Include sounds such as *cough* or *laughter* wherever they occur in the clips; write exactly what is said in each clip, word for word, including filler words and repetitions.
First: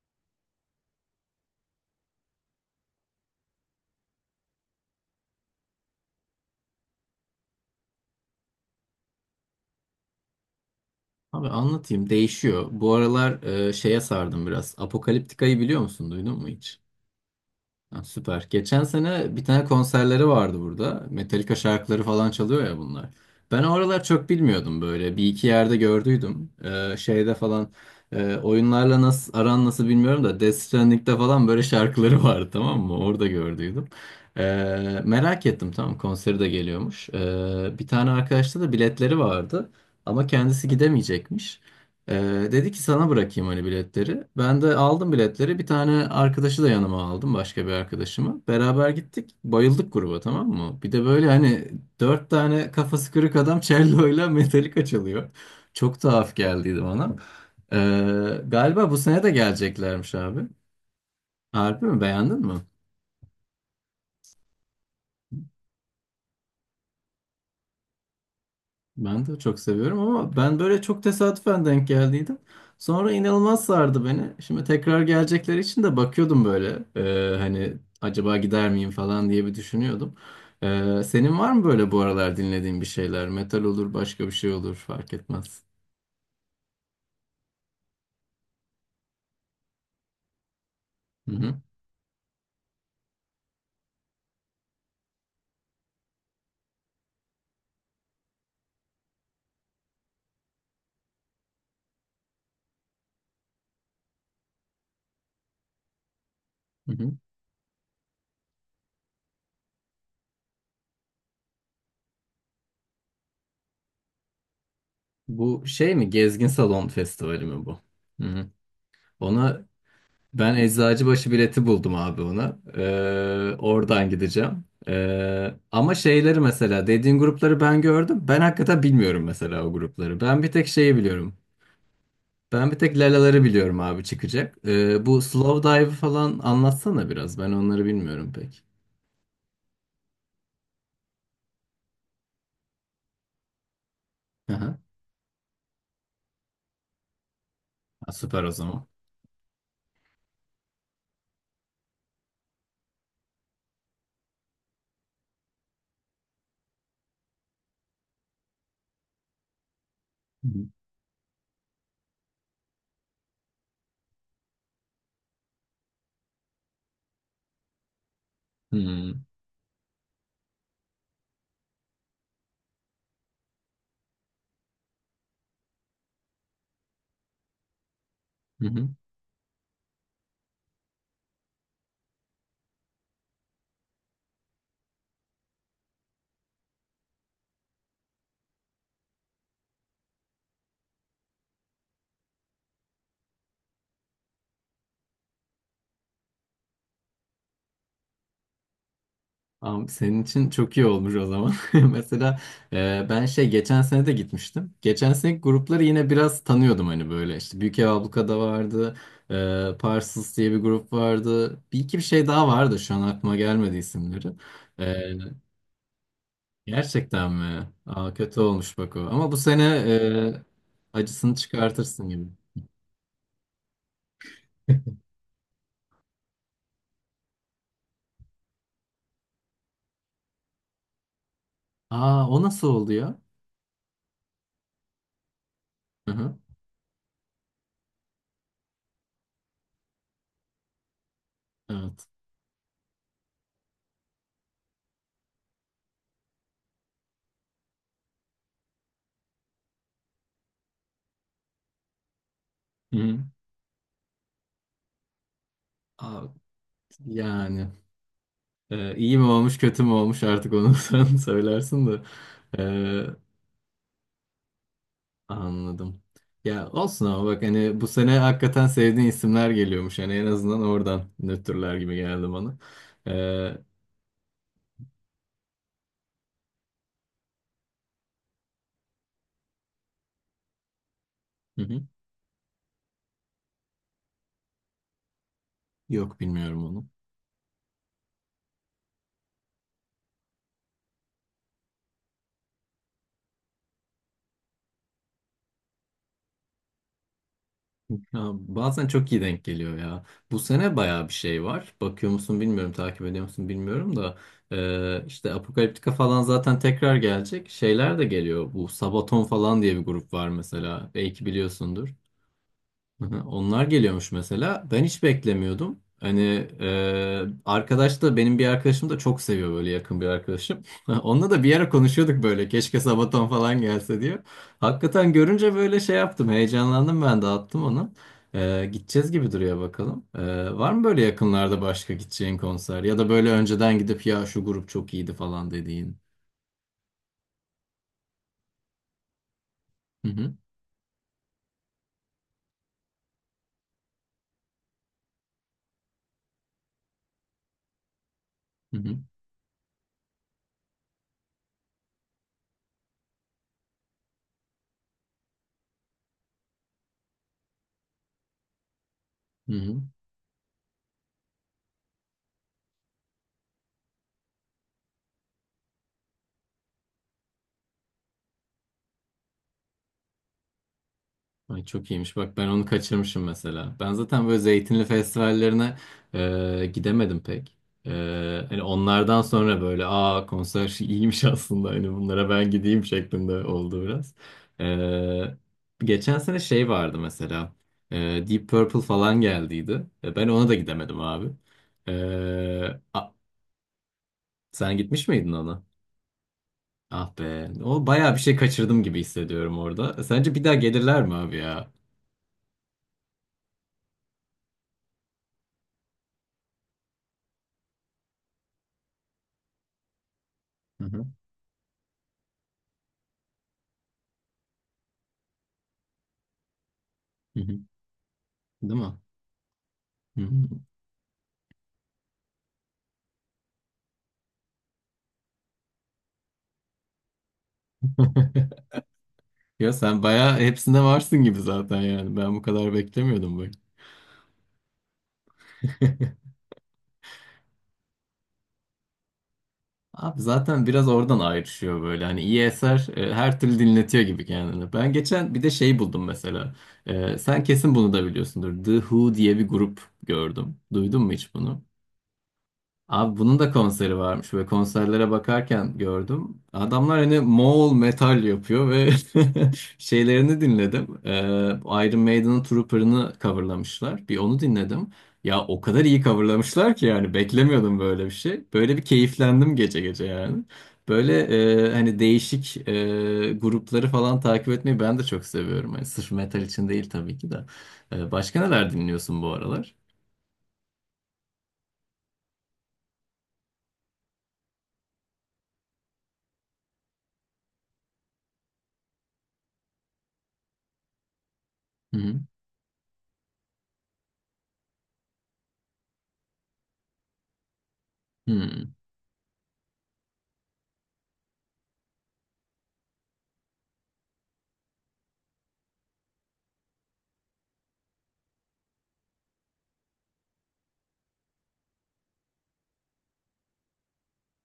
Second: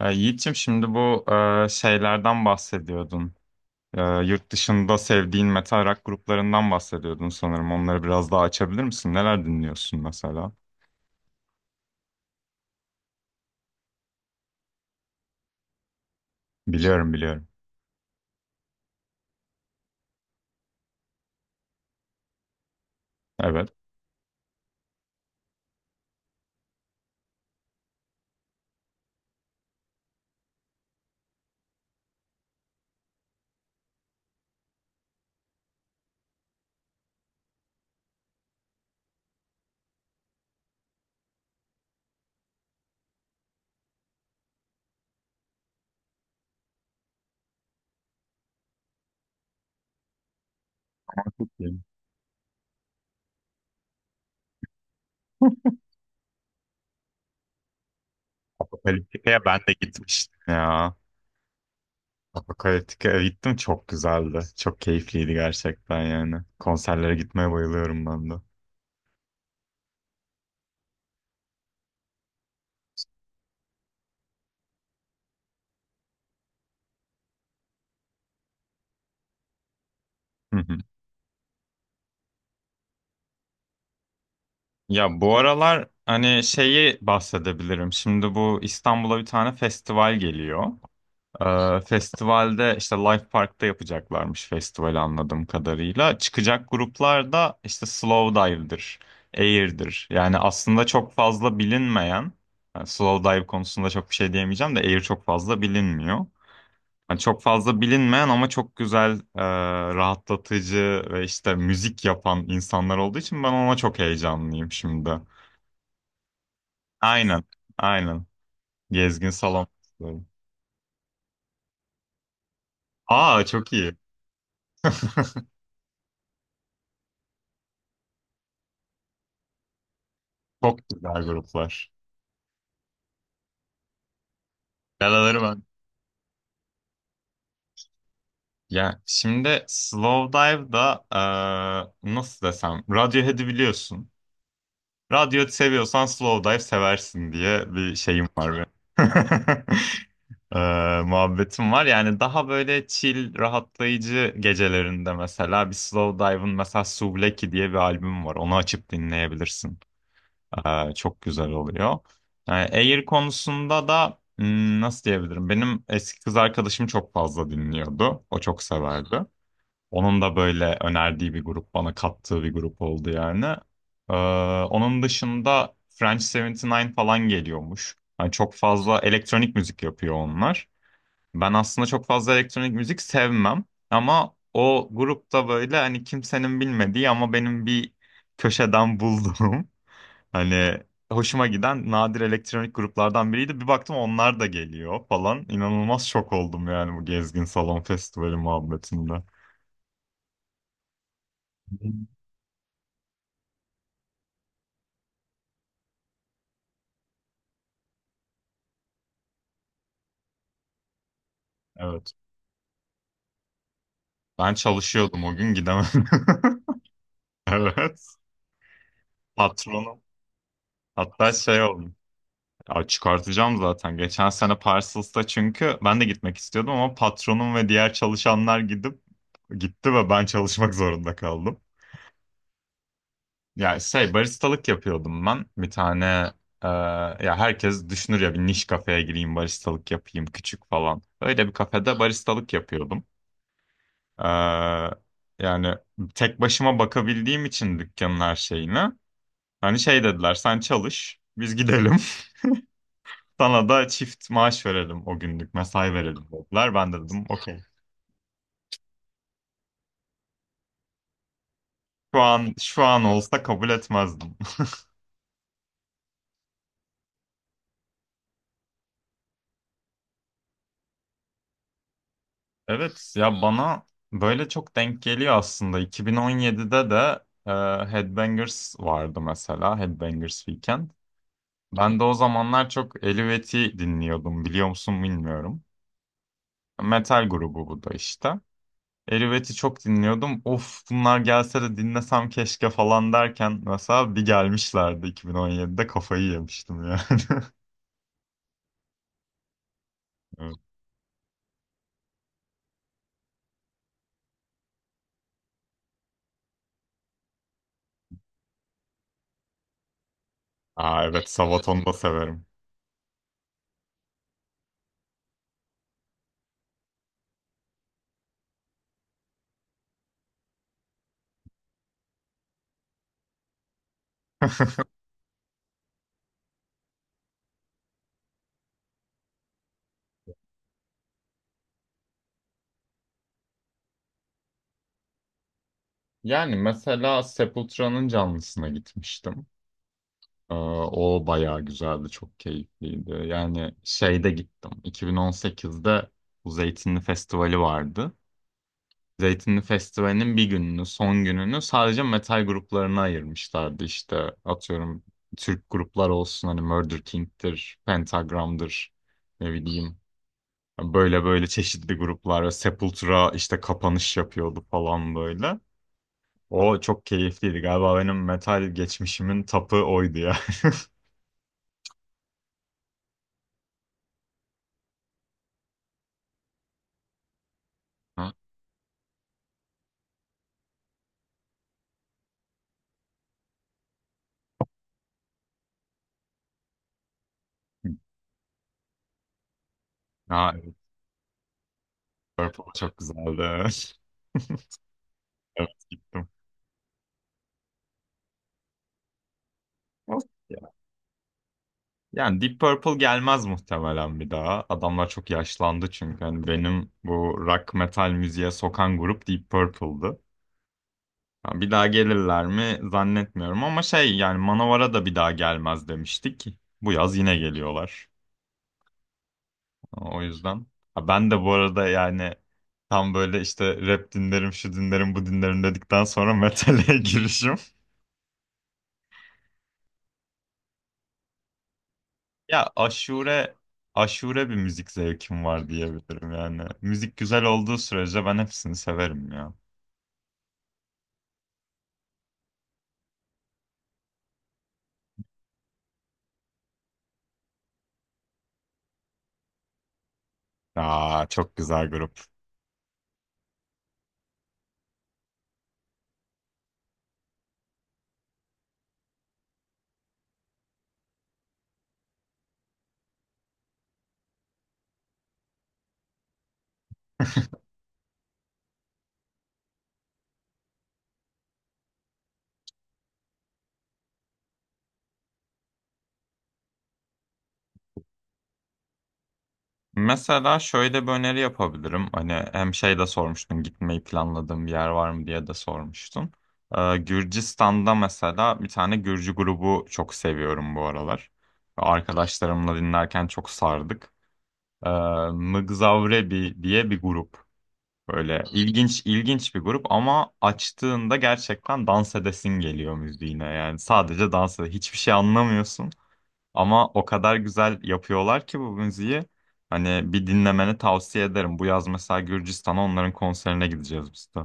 E, Yiğit'ciğim şimdi bu e, şeylerden bahsediyordun. E, yurt dışında sevdiğin metal rock gruplarından bahsediyordun sanırım. Onları biraz daha açabilir misin? Neler dinliyorsun mesela? Abi anlatayım. Değişiyor. Bu aralar e, şeye sardım biraz. Apokaliptika'yı biliyor musun? Duydun mu hiç? Biliyorum biliyorum. Ha, süper. Geçen sene bir tane konserleri vardı burada. Metallica şarkıları falan çalıyor ya bunlar. Ben Evet. o aralar çok bilmiyordum böyle. Bir iki yerde gördüydüm. E, şeyde falan e, oyunlarla nasıl aran nasıl bilmiyorum da Death Stranding'de falan böyle şarkıları vardı, tamam mı? Orada gördüydüm. E, merak ettim, tamam, konseri de geliyormuş. E, bir tane arkadaşta da biletleri vardı. Ama kendisi gidemeyecekmiş. Ee, dedi ki sana bırakayım hani biletleri. Ben de aldım biletleri. Bir tane arkadaşı da yanıma aldım. Başka bir arkadaşımı. Beraber gittik. Bayıldık gruba, tamam mı? Bir de böyle Çok hani iyi. dört tane kafası kırık adam cello'yla *laughs* Metallica çalıyor. Çok tuhaf geldiydi bana. Ee, galiba bu sene de Apokaliptika'ya ben de geleceklermiş gitmiştim abi. ya. Harbi mi? Beğendin mi? Apokaliptika'ya gittim, çok güzeldi. Çok keyifliydi gerçekten yani. Konserlere gitmeye bayılıyorum ben de. Ben de çok seviyorum ama ben böyle çok tesadüfen denk geldiydim. Sonra inanılmaz sardı beni. Şimdi tekrar gelecekleri için de bakıyordum böyle. Ee, hani acaba gider miyim falan diye bir düşünüyordum. Hı hı. Ee, senin var mı böyle bu aralar dinlediğin bir şeyler? Metal olur, başka bir şey olur, fark Ya bu etmez. aralar hani şeyi bahsedebilirim. Şimdi bu İstanbul'a bir tane festival geliyor. Hı hı, Ee, festivalde işte Life Park'ta yapacaklarmış festivali anladığım kadarıyla. Çıkacak gruplar da işte Slowdive'dir, Air'dir. Yani aslında çok fazla bilinmeyen, yani Slowdive konusunda çok bir şey diyemeyeceğim de Air çok fazla bilinmiyor. hı hı. Yani çok fazla bilinmeyen ama çok güzel, e, rahatlatıcı ve işte müzik yapan insanlar olduğu için ben ona çok heyecanlıyım şimdi. Bu şey mi? Gezgin Salon Aynen, Festivali mi bu? aynen. Hı hı. Gezgin Ona Salon. Ben Eczacıbaşı bileti buldum abi ona. Aa, Ee, çok iyi. oradan *laughs* gideceğim. Ee, ama şeyleri mesela dediğin grupları ben gördüm. Ben hakikaten bilmiyorum mesela o grupları. Ben bir tek Çok şeyi güzel biliyorum. gruplar. Ben bir tek Lalaları biliyorum abi çıkacak. Ee, bu Yaraları ben. Slow Dive'ı falan anlatsana biraz. Ben onları bilmiyorum pek. Ya şimdi Slow Dive'da eee, nasıl desem, Radiohead'i biliyorsun. Aha. Radiohead seviyorsan Slow Dive seversin diye bir Ha, şeyim süper o var benim. zaman. *laughs* Eee, muhabbetim var. Yani daha böyle chill, rahatlayıcı gecelerinde mesela bir Slow Dive'ın mesela Souvlaki diye bir albüm var. Onu açıp dinleyebilirsin. Hı Ee, çok güzel oluyor. Ee, Air konusunda da hmm, nasıl diyebilirim? Benim eski kız arkadaşım çok fazla dinliyordu. O çok hı. severdi. Onun da böyle önerdiği bir grup, bana kattığı bir grup oldu yani. Ee, Onun dışında French yetmiş dokuz falan geliyormuş. Yani çok Hı hı. fazla elektronik müzik yapıyor onlar. Ben aslında çok fazla elektronik müzik sevmem. Ama o grupta böyle hani kimsenin bilmediği ama benim bir köşeden *laughs* bulduğum hani hoşuma giden nadir elektronik gruplardan biriydi. Bir baktım onlar da geliyor falan. İnanılmaz şok oldum yani bu Gezgin Salon Festivali muhabbetinde. Tamam, senin için çok iyi olmuş o zaman. *laughs* Mesela e, ben şey geçen sene de gitmiştim. Geçen sene grupları yine biraz tanıyordum hani böyle işte Büyük Ev Abluka'da vardı. E, Parsons diye bir grup vardı. Bir iki bir Evet. şey daha vardı şu an aklıma gelmedi isimleri. Ben E, çalışıyordum o gün, gidemedim. gerçekten *laughs* mi? Evet. Aa, kötü olmuş bak o. Ama bu sene Patronum. e, Hatta acısını şey oldu. çıkartırsın gibi. Ya çıkartacağım zaten. Geçen sene *laughs* Parcels'ta çünkü ben de gitmek istiyordum ama patronum ve diğer çalışanlar gidip gitti ve ben çalışmak zorunda kaldım. Aa, o nasıl oldu ya? Ya şey, baristalık yapıyordum ben. Bir tane Hı hı, e, ya herkes düşünür ya bir niş kafeye gireyim baristalık yapayım küçük falan. Öyle bir kafede evet. baristalık yapıyordum. E, Yani tek başıma bakabildiğim için dükkanın her şeyine. Hani şey dediler, sen çalış biz gidelim. Hı hı. *laughs* Sana da çift maaş verelim, o günlük mesai verelim Aa, dediler. Ben de dedim okey. yani. Ee, iyi mi olmuş kötü mü olmuş artık onu *laughs* sen söylersin de. Şu an şu an Ee, olsa kabul etmezdim. anladım. Ya olsun ama bak hani bu sene hakikaten sevdiğin isimler geliyormuş. Hani en azından oradan nötrler gibi geldi bana. Ee, Evet ya, hı bana böyle çok denk geliyor aslında. iki bin on yedide de e, Headbangers vardı mesela. Headbangers Weekend. hı. Ben de o zamanlar çok Elüvet'i dinliyordum. Biliyor musun bilmiyorum. Yok bilmiyorum onu. Metal grubu bu da işte. Elüvet'i çok dinliyordum. Of, bunlar gelse de dinlesem keşke falan derken mesela bir gelmişlerdi iki bin on yedide, kafayı yemiştim yani. *laughs* Ya, bazen çok iyi denk geliyor ya. Bu Evet. sene bayağı bir şey var. Bakıyor musun bilmiyorum, takip ediyor musun bilmiyorum da. Ee, işte Apokaliptika falan zaten tekrar gelecek. Şeyler de geliyor. Bu Sabaton falan diye bir grup var mesela. Aa Belki evet, Sabaton'u biliyorsundur. da severim. Hı hı. Onlar geliyormuş mesela. Ben hiç beklemiyordum. Hani e, arkadaş da benim bir arkadaşım da çok seviyor böyle, yakın bir arkadaşım. *laughs* Onunla da bir ara konuşuyorduk böyle, keşke Sabaton falan gelse diyor. Hakikaten görünce böyle şey yaptım, heyecanlandım, ben de attım onu. E, gideceğiz gibi duruyor bakalım. E, var mı böyle yakınlarda başka gideceğin konser ya da böyle önceden gidip ya şu grup çok iyiydi falan dediğin? Yani mesela Sepultura'nın canlısına gitmiştim. Hı hı, Ee, O bayağı güzeldi, çok keyifliydi. Yani şeyde gittim. iki bin on sekizde bu Zeytinli Festivali vardı. hı hı, Zeytinli Festivali'nin bir gününü, son gününü sadece metal gruplarına ayırmışlardı. İşte atıyorum, Türk gruplar olsun, hani Murder King'tir, Pentagram'dır, ne hı hı. bileyim. Böyle böyle çeşitli gruplar ve Sepultura işte kapanış yapıyordu falan böyle. O çok keyifliydi. Galiba benim metal geçmişimin tapı oydu ya. Ay, çok iyiymiş. Bak ben onu kaçırmışım mesela. Ben zaten böyle zeytinli festivallerine e, gidemedim pek. E, hani onlardan sonra böyle, aa konser *laughs* şey iyiymiş aslında, hani bunlara ben gideyim şeklinde oldu biraz. E, geçen sene şey vardı mesela. E, *laughs* Deep Purple falan geldiydi. E, ben ona Ha, da gidemedim abi. Purple E, çok a- güzeldi. *laughs* sen gitmiş miydin ona? Evet, gittim. Ah be. O bayağı bir şey kaçırdım gibi hissediyorum orada. E, Olsun sence bir daha ya. gelirler mi abi ya? Yani Deep Purple gelmez muhtemelen bir daha. Adamlar çok yaşlandı çünkü. Hani benim bu rock metal müziğe sokan grup Deep Purple'dı. Hı hı. Yani bir daha gelirler mi zannetmiyorum ama şey, yani Manowar'a da bir daha gelmez demiştik. Bu yaz yine Hı hı. geliyorlar. Değil mi? O Hmm. yüzden. Ha, ben de bu arada yani tam böyle işte rap dinlerim, şu dinlerim, bu dinlerim dedikten sonra metale *laughs* girişim. *laughs* Ya sen bayağı hepsinde varsın gibi zaten yani. Ben bu Ya kadar beklemiyordum böyle. aşure aşure bir müzik zevkim var diyebilirim yani. Müzik güzel olduğu sürece ben hepsini severim ya. Abi zaten biraz oradan ayrışıyor böyle. Hani iyi eser e, her türlü dinletiyor gibi kendini. Ben geçen bir de şey buldum mesela. E, sen kesin bunu da biliyorsundur. The Who diye bir grup gördüm. Duydun mu Aa hiç çok bunu? güzel grup. Abi bunun da konseri varmış ve konserlere bakarken gördüm. Adamlar hani Moğol metal yapıyor ve *laughs* şeylerini dinledim. Ee, Iron Maiden'ın Trooper'ını coverlamışlar. Bir onu dinledim. Ya o kadar iyi coverlamışlar ki yani beklemiyordum böyle bir şey. Böyle bir keyiflendim gece gece yani. Böyle e, hani değişik e, grupları falan takip etmeyi ben de çok seviyorum. Hani sırf metal için değil tabii ki de. Ee, başka neler dinliyorsun bu aralar? Mesela şöyle bir öneri yapabilirim. Hani hem şey de sormuştun, gitmeyi planladığım bir yer var mı diye de sormuştun. Ee, Gürcistan'da mesela bir tane Gürcü grubu çok seviyorum bu aralar. Hı hı. Arkadaşlarımla dinlerken çok sardık. Ee, Mgzavrebi diye bir grup. Böyle Hı. ilginç ilginç bir grup ama açtığında gerçekten dans edesin geliyor müziğine. Yani sadece dans ede- hiçbir şey anlamıyorsun ama o kadar güzel yapıyorlar ki bu müziği. Hani bir dinlemeni tavsiye ederim. Bu yaz mesela Gürcistan'a onların konserine gideceğiz biz de.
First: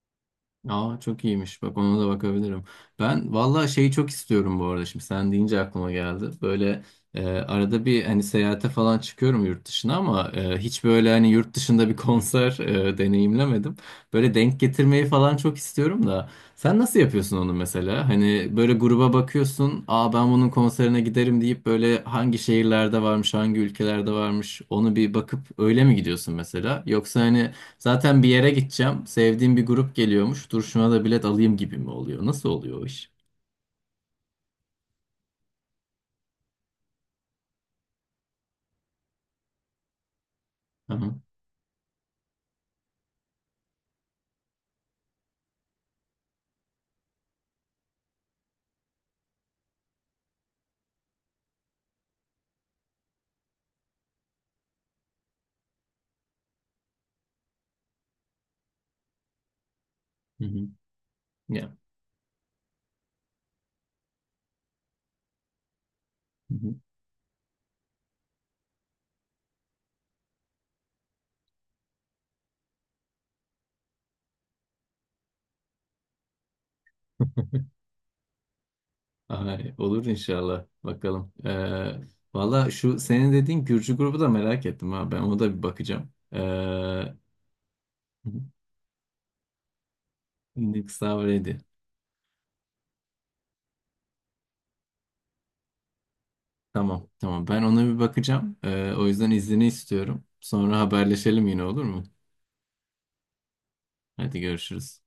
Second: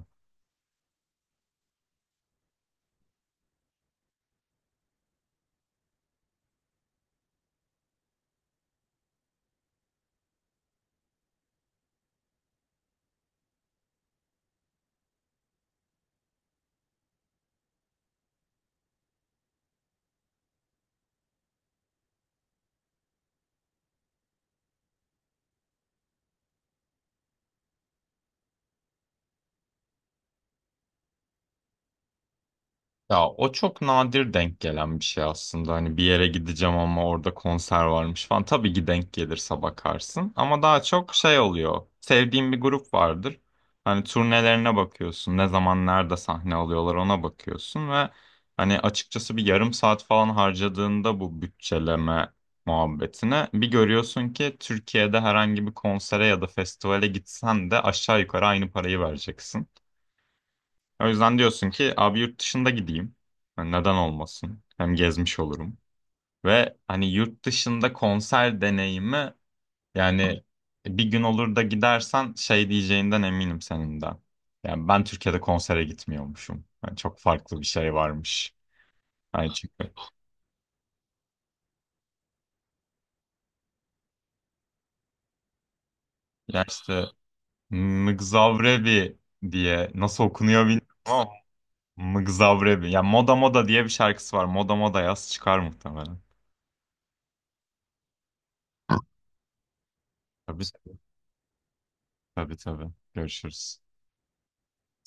Aa, çok iyiymiş. Bak ona da bakabilirim. Ben vallahi şeyi çok istiyorum bu arada. Şimdi sen deyince aklıma geldi. Böyle e, arada bir hani seyahate falan çıkıyorum yurt dışına ama e, hiç böyle hani yurt dışında bir *laughs* konser e, deneyimlemedim. Böyle denk getirmeyi falan çok istiyorum da. Sen nasıl yapıyorsun onu mesela? Hani böyle gruba bakıyorsun. Aa, ben bunun konserine giderim deyip böyle hangi şehirlerde varmış, hangi ülkelerde varmış onu bir bakıp öyle mi gidiyorsun mesela? Yoksa hani zaten bir yere gideceğim, sevdiğim bir grup geliyormuş, dur şuna da bilet alayım gibi mi oluyor? Nasıl oluyor o iş? Ya o çok nadir denk gelen bir şey aslında. Hani bir yere gideceğim ama orada konser varmış falan. Tabii ki denk gelirse bakarsın. Ama daha çok Aha. şey oluyor. Sevdiğin bir grup vardır. Hani turnelerine bakıyorsun. Ne zaman nerede sahne alıyorlar ona bakıyorsun ve hani açıkçası bir yarım saat falan harcadığında bu bütçeleme muhabbetine bir görüyorsun ki Türkiye'de herhangi bir konsere ya da festivale gitsen de aşağı yukarı aynı parayı vereceksin. Hı hı. O yüzden diyorsun Ya. ki abi yurt dışında gideyim. Yani neden olmasın? Hem gezmiş olurum. Hı hı. Ve hani yurt dışında konser deneyimi yani bir gün olur da gidersen şey diyeceğinden eminim senin de. Yani ben Türkiye'de konsere gitmiyormuşum. Yani çok farklı bir şey varmış. *laughs* Yani Ay, çünkü olur inşallah. Bakalım. Ee, valla şu senin dediğin Gürcü grubu da merak ettim ha. Ben ona da bir bakacağım. ya işte Ee, Mgzavrebi diye nasıl okunuyor bilmiyorum ama Nixavre'di. Mgzavrebi. Ya Moda Moda diye bir şarkısı var. Moda Moda yaz, çıkar muhtemelen. Tamam, tamam. Ben ona bir bakacağım. Ee, o yüzden iznini istiyorum. Tabii, Sonra haberleşelim yine, olur mu? tabii tabii. Görüşürüz. Hadi görüşürüz.